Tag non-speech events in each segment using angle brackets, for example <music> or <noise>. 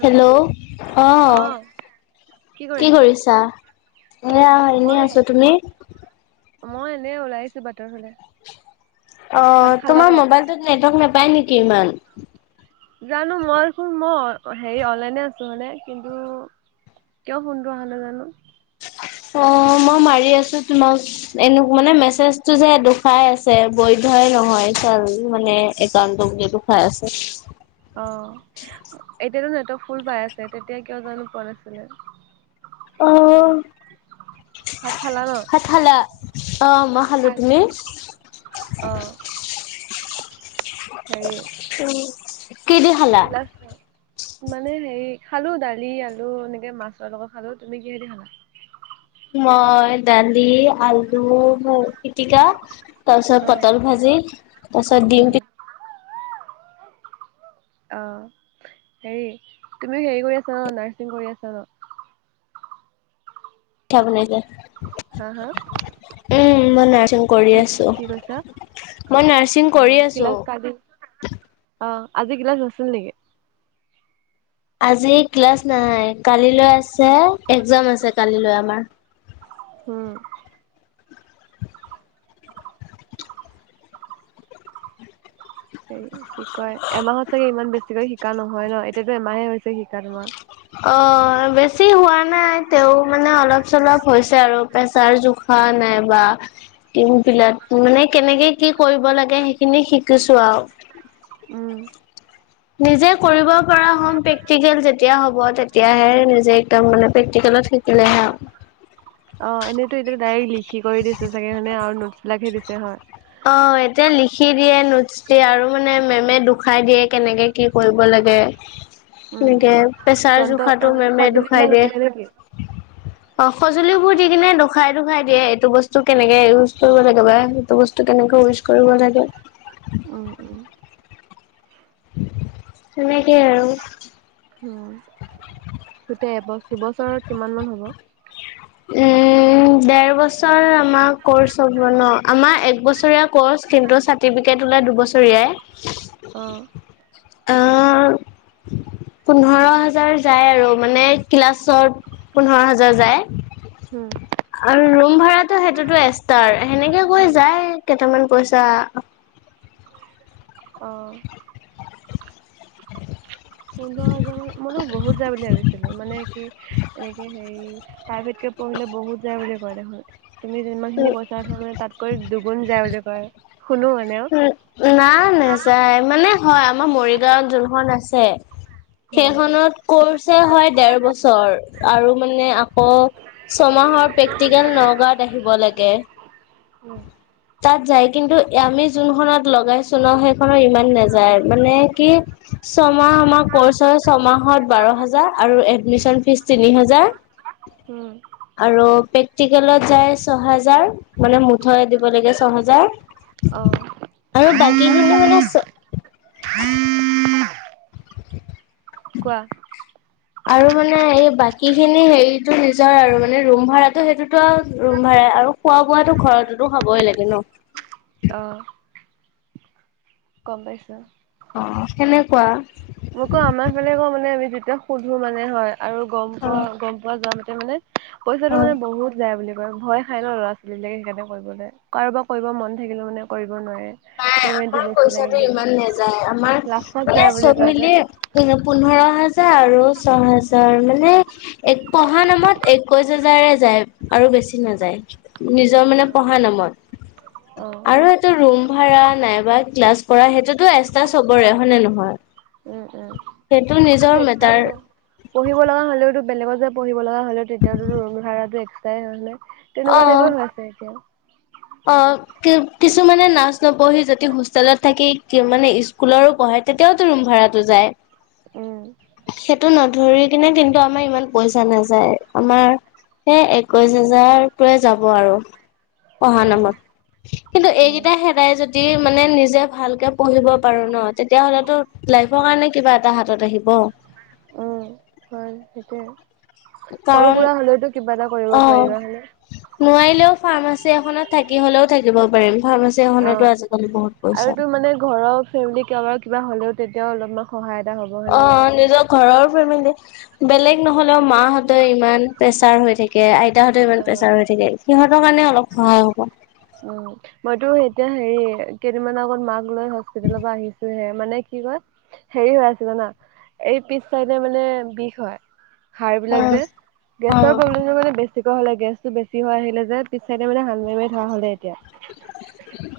Hello, অ, কৰি কি আছা? কৰিছা এ মই এনেই আছো তুমি। মই এনেই ওলাইছো বাকী অ, খালা তোমাৰ নে? মোবাইলটোত নেটৱৰ্ক নাপায় নেকি ইমান। জানো মই চোন মই হেৰি অনলাইনে আছো মানে কিন্তু কিয় গোন্ধ অহা নাজানো। অ, মই মাৰি আছো তোমাক এনে মানে মেছেজ টো যে দেখুৱাই আছে বৈ হয় নহয়। চাল মানে একাউন্তো যিহেটো খাই আছে। অ', এতিয়াতো সিহতক ফুল পাই আছে, তেতিয়া কিয় জানো পোৱা নাছিলে। অ', ভাত খালা ন? ভাত খালা? অহ, মই খালো তুমি। অ', হেৰি। কি দি খালা? কিলাচ মানে হেৰি খালো দালি আলু এনেকে মাছৰ লগত খালো তুমি কিহেদি খালা? মই দালি আলু ভ পিতিকা। তাৰ পিছত অ পটল ভাজি তাৰ পাছত উম ডিম অ, হেৰি তুমিও হেৰি কৰি আছা ন, নাৰ্ছিং কৰি আছা ন? পিঠা বনাইছে। হা- হা আছ কি কি কৈছা? মই নাৰছিং অ' কৰি আছো। ক্লাছ কালি অ' আজি ক্লাচ আছিল নেকি? আজি ক্লাছ নাই কালিলৈ আছে একজাম আছে কালিলৈ আমাৰ। উম সে কি কয় এমাহত চাগে ইমান বেছিকৈ শিকা নহয় ন। এতিয়াতো এমাহে হৈছে শিকা তোমাৰ। অ, বেছি হোৱা নাই, তেও মানে অলপ চলপ হৈছে আৰু প্ৰেছাৰ জোখ। হ নাই বা। টিম বিলাতো মানে কেনেকে কি কৰিব লাগে সেইখিনি শিকিছো আৰু। উম নিজে কৰিব পৰা হম, প্ৰেক্টিকেল যেতিয়া হ'ব তেতিয়াহে নিজে একম মানে প্ৰেটেল লত শিকিলে হা অ, এনেইতো এতিয়া ডাইৰেক্ট লিখি কৰি দিছে চাগে ন আৰু নোটছ বিলাকহে দিছে হয়। অ, এতিয়া লিখি দিয়ে নোটচ দিয়ে আৰু মানে মেমে দুখায় দিয়ে কেনেকে কি কৰিব লাগে। লাগে উম, এনেকে। পেছাৰ যন্ত্ৰ জোখাতো অ' মেমে দুখায় সঁজুলিবিলাক লৈ দিয়ে। আহে নেকি? অ, সজুলিবোৰ দি কিনে খাইতো - খাই দিয়ে এইটো বস্তু কেনেকে ইউজ কৰিব লাগে বা এইটো বস্তু কেনেকে ইউজ কৰিব লাগে। উম - উম। তেনেকেই আৰু। উম, গোটেই এবছ দুবছৰত কিমান মান হব। <inaudible> দেৰ বছৰ আমাৰ কৰ্চ হ'ব ন। আমাৰ এক বছৰীয়া কৰ্চ কিন্তু চাৰ্টিফিকেট দুবছৰীয়াই আহঁ। অহ পোন্ধৰ হাজাৰ যায় আৰু। মানে ক্লাছত পোন্ধৰ হাজাৰ যায়। উম, আৰু ৰুম ভড়াতটো সেইটোতো এষ্টাৰ। সেনেকে কৈ অ' যায় কেইটামান পইচা অহ পোন্ধৰ হাজাৰ মইতো বহুত যায় বুলি ভাবিছিলোঁ মানে এনেকে হেৰি প্ৰাইভেটকে পঢ়িলে বহুত যায় বুলি কয় দেখোন। তুমি যিমান খিনি কৈছা ত মানে তাতকৈ দুগুণ যায় বুলি কয়। শুনো মানে উম নাই নাযায়, মানে হয় আমাৰ মৰিগাঁওত কোনখন আছে, সেইখনত কৰ্চ হয় দেৰ বছৰ আৰু মানে ক ছয় মাহৰ প্ৰেক্টিকেল নগাঁৱত আহিব লাগে। তাত যায়। কিন্তু আমি কোনখনত লগাই ননহয় সেইখনো ইমান নেযায়। মানে, কি ছমাহ আমাৰ কচ ছয়মাহত বাৰহাজাৰ আৰু এডমিছন ফিছ, এডমিছিছ তিনি হাজাৰ আৰু প্ৰ প্ৰটিকেলত যায় ছয়হাজাৰ মানে মুঠ দিব লাগে ছয়হাজাৰ অঁ আৰু বাকীখিনি মানে চ কোৱা। আৰু মানে এই বাকী খিনি হেৰিতটো নিজৰ আৰু, মানে ৰুম ভাড়াতটো সেইটোতো আৰু ৰুম ভাড়া আৰু খোৱা বোৱাতো ঘৰতেতো খাবই লাগে ন। অঁ গম পাইছোঁ। অ তেনেকুৱা। মোকো আমাৰ ফালে ক মানে আমি যেতিয়া সুধো মানে হয় আৰু গম পোৱা গম পোৱা যাওঁ তে মানে পইচাটো মানে বহুত যায় বোলে ভয় খাই ন ল'ৰা ছোৱালী বিলাকে সেইকাৰণে কৰিবলৈ কাৰোবাৰ কৰিব মন থাকিলে মানে কৰিব ক'ব' নোৱাৰে নাই পেমেণ্ট আমাৰ টো বেছি লাগে পইচাটো ইমান নাযায় আমাৰ বোলে লাখত মানে যায় বুলি কয়। <unintelligible> যে পোন্ধৰ হাজাৰ আৰু ছয় হাজাৰ মানে এক পঢ়া নামত একৈশ হাজাৰ যায় যায় আৰু বেছি নাযায় নিজৰ মানে পঢ়া নামত অঁ আৰু এইটো ৰুম। ভাড়া নাইবা ক্লাছ কৰা, সেইটোতো এক্সট্ৰা চবৰে হয়নে নহয়? উম উম সেইটো নিজৰ এক্সট্ৰা মেটাৰ হ'ব পঢ়িব লগা হ'লেওতো। বেলেগত যে পঢ়িব লগা হ'লেও তেতিয়াতো ৰুম ভাড়াটো এক্সট্ৰাই হয়। নাই তেনেকুৱা অ টাইপৰে হৈ আছে এতিয়াও। অ কি কিছুমানে নাৰ্ছ নপঢ়ি যদি হোষ্টেলত থাকি মানে স্কুলৰো পঢ়া, তেতিয়াও তো ৰুম ভাড়াতো যায় উম। ধৰি কিনে কিন্তু আমাৰ ইমান পইচা নাযায় আমাৰ। সেই একৈশ হাজাৰটোৱে যাব আৰু। পঢ়া অঁ নম্বৰ কিন্তু উম এইকেইটা হেৰাই যদি। মানে নিজে ভালকে পঢ়িব পাৰো ন, তেতিয়া হলেতো লাইফৰ কাৰণে কিবা এটা হাতত আহিব। তাকে কাৰণ, অ পাৰিবা হয়নে নোৱাৰিলেও ফাৰ্মাচী এখনত থাকিব। শিকি হ'লেও থাকিব পাৰিম। ফাৰ্মাচী এখনতো আজিকালি বহুত অহ আৰু পইচা তোৰ মানে ঘৰৰ ফেমিলি কাৰবাৰ কিবা হ'লেও তেতিয়াও অলপমান সহায়। এটা হ'ব অ হয়নে নাই নিজৰ ঘৰৰ ফেমিলি। বেলেগ নহলেও মাহঁতে ইমান প্ৰেছাৰ হৈ থাকে আইতাহঁতেও ইমান অঁ প্ৰেছাৰ হৈ থাকে। সিহঁতৰ কাৰণে অলপ সহায় হ'ব। উম মইতো এতিয়া হেৰি কেইদিনমানৰ আগত মাক লৈ হস্পিতেলৰ পৰা আহিছোঁ হে। মানে কি কয় হেৰি হৈ আছিল ন, এই পিচ চাইড মানে বিষ হয়। সাৰ অ বিলাক যে অ গেছৰ প্ৰব্লেম মানে বেছি। ৰাতিপুৱা হ'লে গেছটো বেছি হৈ আহিলে। যে পিছচাই দে মানে হাল মাৰি মাৰি ধৰা হ'ল এতিয়া।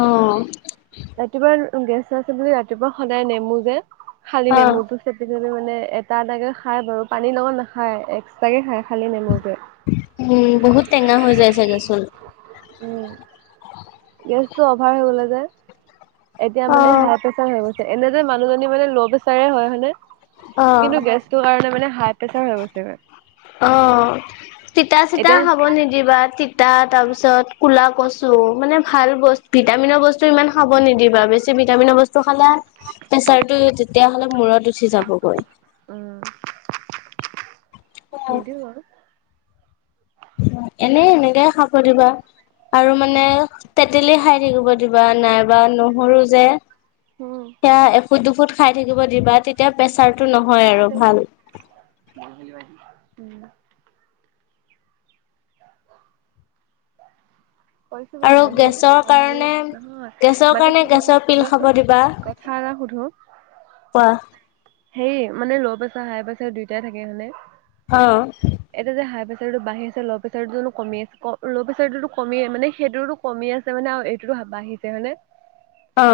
অহ ৰাতিপুৱা গেছ আছে বুলি ৰাতিপুৱা সদায় নেমু যে খালি অ নেমুটো চেপি দিওঁ। সি মানে এটা-এটাকে খাই বাৰু, পানী লগত নাখায় এক্সট্ৰাকে খাই খালি নেমুটোৱে। উম, বহুত টেঙা হৈ যায় চাগে চল উম। গেছ টো অভাৰ হৈ গলে যে এতিয়া অ মানে হাৰ প্ৰেচাৰ হৈ গৈছে। এনে যে মানুহজনী মানে ল' প্ৰেচাৰ হয়, হয়নে অ কিন্তু গেছটো কাৰণে মানে হাই প্ৰেছাৰ হৈ গৈছে, গৈ তিতা-চিতা খাব নিদিবা, তি তাৰ তাৰ পিছত কুলা কচু মানে ভাল বস্তু ভিটামিনৰ বস্তু ইমান খাব নিদিবা বেছি ভিটামিন বস্তু খালে প্ৰেচাৰটো তেতিয়া মানে মূৰত উঠি যাবগৈ উম, নিদো অ এনে এনেকে খাব দিবা আৰু মানে উম তেতেলী খাই থাকিব। কিবা নাইবা নহৰু যে উম সেয়া এফুট, দুফুট খাই থাকিব দিবা, তেতিয়া প্ৰেচাৰটো নহয় আৰু ভাল। উম কৈছো বাৰু আৰু নহৰু গেছৰ নহৰু, কাৰণে নহয় গেছৰ মানে কাৰণে কি কয় গেছৰ পিল খাব কবাচোন। দিবা কথা এটা শুধু? সুধো। কোৱা? এই মানে ল' প্ৰেচাৰ, হাই প্ৰেছাৰ দুয়োটাই থাকে মানে অ। তোৰ এইটো বাঢ়িছে, ল' প্ৰেছাৰ নো কমি আছে, ল' প্ৰেছাৰ তো কমিয়ে মানে সেইটোতো কমি আছে মানে আও এইটো বাঢ়িছে হয়নে? অ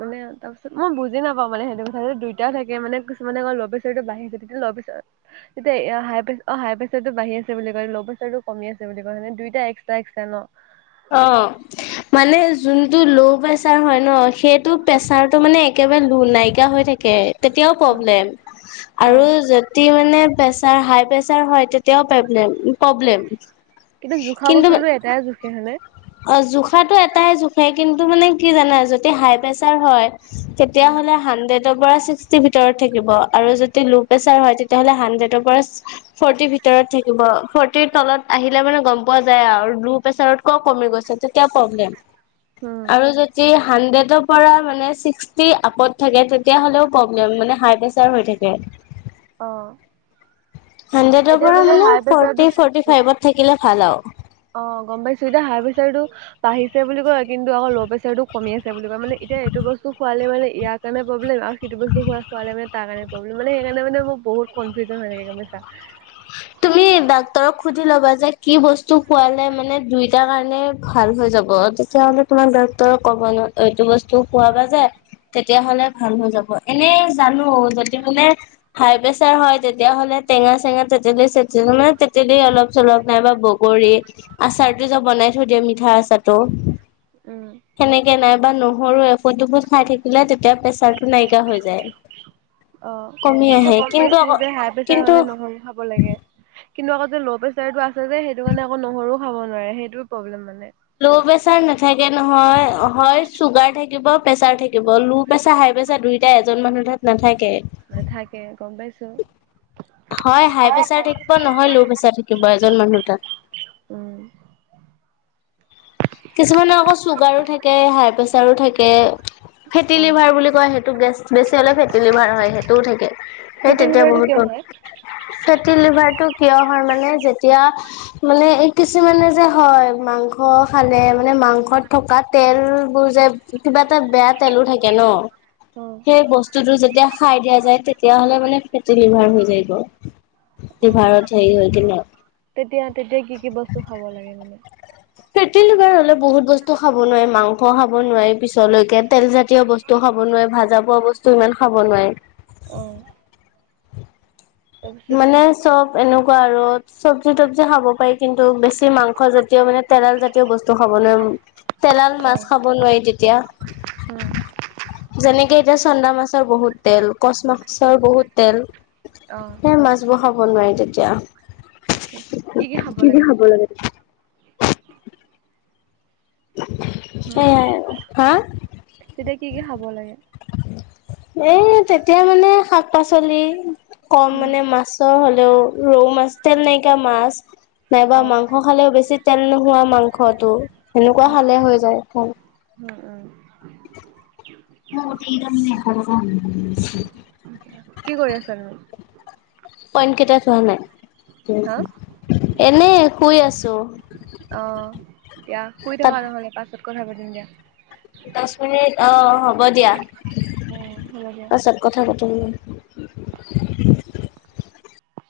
মানে তাৰ পিছত মই বুজি নাপাওঁ মানে সেইটো কথা যে দুইটা থাকে মানে কিছুমানে ল'প্ৰেচাৰটো বাঢ়ে ল তাৰপিছত, অ হাই প্ৰেছাৰ টো বাঢ়ি আছে বুলি কয়, ল' প্ৰেচাৰ টো কমি আছে বুলি কয়, মানে দুইটাই একস্টা-এক্সট্ৰা ন অ, মানে যোনটো ল' প্ৰেচাৰ হয় ন, সেইটো প্ৰেছাৰটো মানে একে একেবাৰে লো নাইকিয়া হৈ থাকে। তেতিয়াও প্ৰব্লেম অ আৰু যেতিয়া মানে। প্ৰেচাৰ হাই প্ৰেছাৰ হয় তেতিয়াও প্ৰেব্লেম প্ৰব্লেম। কিন্তু জোখা কিন্তু বস্তুতটোতো এটাই জোখে হয় নে অ, জোখাতটো এটাই জোখে, কিন্তু মানে কি জানা যেতিয়া হাই প্ৰেচাৰ হয় তেতিয়া হ'লে হানড্ৰেড তৰ পৰা ছিক্সটি ভিতৰত থাকিব আৰু যদি ল' প্ৰেচাৰ হয় তেতিয়াহ'লে হানড্ৰেডৰ পৰা ফৰ্টি ফি। তেৰত থাকিব ফৰ্টিৰ তলত আহিলে মানে গম পোৱা যায় আৱ। লো প্ৰেচাৰত কওক কমি গৈছে, তেতিয়া প্ৰব্লেম্। উম আৰু যদি হাণ্ড্ৰেডৰ পৰা মানে ছিক্সটি আপত থাকে তেতিয়া হ'লেও প্ৰব্লেম মানে হাই প্ৰেচাৰ হৈ থাকে। অ হানড্ৰেডৰ এতিয়া পৰা মানে হাই ফটি, প্ৰেচাৰটোত ফৰ্টি ফাইভত থাকিলে। ফাল আৱ। অ, গম পাইছো এতিয়া হাই প্ৰেচাৰ টো বাঢ়িছে বুলি কয়, কিন্তু আকৌ ল' প্ৰেচাৰ টো কমি আছে বুলি কয়, মানে এতিয়া এইটো বস্তু খোৱালে মানে ইয়াৰ কাৰণে প্ৰব্লেম আও সেইটো বস্তু খুৱা খুৱালে মানে তাৰ কাৰণে প্ৰব্লেম। মানে সেইকাৰণে মানে মোৰ। বহুত কনফিউজন হয় এনেকে গম পাইছা। তুমি ডাক্তৰক সুধি ল'বা যে কি বস্তু খোৱালে মানে দুইটাৰ কাৰণে ভাল হৈ যাব। তেতিয়া হ'লে তোমাৰ ডক্টৰৰ কব, এইটো বস্তু খোৱাব যায় তেতিয়া হলে ভাল হৈ যাব। এনে জানো যদি বোলে হাই প্ৰেছাৰ হয়। তেতিয়াহ'লে টেঙা চেঙা তেতেলি চ মানে তেতেলি অলপ চলপ নাইবা বগৰী আচাৰতো যে বনাই থৈ দিয়ে মিঠা আচাৰ। তাৰ পাছতো উম সেনেকে নাই বা নহৰু এফুট, দুফুট খাই থাকিলে তেতিয়া প্ৰেচাৰটো নাইকিয়া হৈ যায়। অ কমি সেইটো মই আহে গম কিন্তু পাইছো যে হাই প্ৰেচাৰ কিন্তু হলে নহল ব লাগে। কিন্তু আকৌ যে ল' প্ৰেচাৰটো আছে যে সেইটো কাৰণে আকৌ নহৰুও খাব নোৱাৰে, সেইটো প্ৰব্লেম মানে। ল' প্ৰেচাৰ নাথাকে নহয়, হয় চুগাৰ থাকিব, প্ৰেছাৰ থাকিব, ল' প্ৰেচাৰ হাই ত পছত দুইটা এজন মানুহ তাত নাথাকে। নাথাকে। গম পাইছো হয়, হাই প্ৰেছাৰ থাকিব, নহয় ল' প্ৰেচাৰ থাকিব এজন মানুহ তাত উম। কিছুমানে আকৌ চুগাৰো থাকে হাই প্ৰেচাৰো থাকে ফেটি অ লিভাৰ বুলি কয় সেইটো গেছ বেছি হলে ফেটি লিভাৰ হয়। সেইটোও থাকে সেই ফেটি তেতিয়া লিভাৰটো বহুত। কিয় হয়। চেত। টো লিভাৰটো কিয় হয় মানে, যেতিয়া মানে কিছুমানে যে, হয় মাংস মাংস খালে, মানে মাংসত থকা তেলবোৰ যে কিবা এটা বেয়া তেলো থাকে ন অ সেই বস্তুটো যেতিয়া খাই দিয়া যায়, তেতিয়া তেতিয়া হ'লে মানে ফেটি লিভাৰ হৈ যায় গৈ, অ লিভাৰত হেৰি হয় যে ন তেতিয়া তেতিয়া কি কি বস্তু খাব লাগে মানে ফেটি লিভাৰ হলে বহুত বস্তু খাব নোৱাৰে। মাংস খাব নোৱাৰে পিছলৈকে। তেলজাতীয় বস্তু খাব মকোনোৱে ভাজা, পুৰা বস্তু ইমান খাব নোৱাৰে। অহ মানে চব এনেকোৱা আৰু চব্জি তবজি খাব পাৰি কিন্তু বেছি মাংস জাতীয় মানে তেৰাল জাতীয় বস্তু। খাব নোৱাৰি, তেলাল অ মাছ খাব নোৱাৰি উম তেতিয়া যেনেকে এতিয়া চন্দা মাছৰ বহুত তেল কচ মাছৰ বহুত তেল অ সেই মাছবোৰ খাব নোৱাৰি তেতিয়া কি কি খাব লাগে তেতিয়া? হুম অ হা কি-কি খাব লাগে? এই তেতিয়া মানে শাক পাচলি কম উম মানে মাছৰ হ'লে। ৰৌ মাছ তেল নাইকিয়া মাছ নাইবা অ মাংস খালেও বেছি তেল নোহোৱা মাংস ঘতো সেনেকোৱা হলে হৈ যায় উম-উম উম <unintelligible> কি কৰি আছা তুমি? পইণ্ট কেইটা থোৱা নাই হা এনে শুই আছো অ, দিয়া শুই থকা নহ'লে পাছত কথা পাতিম দিয়া। দচ মিনিট। অ হ'ব দিয়া। উম হ'ব দিয়া। পাছত কথা পাতুং।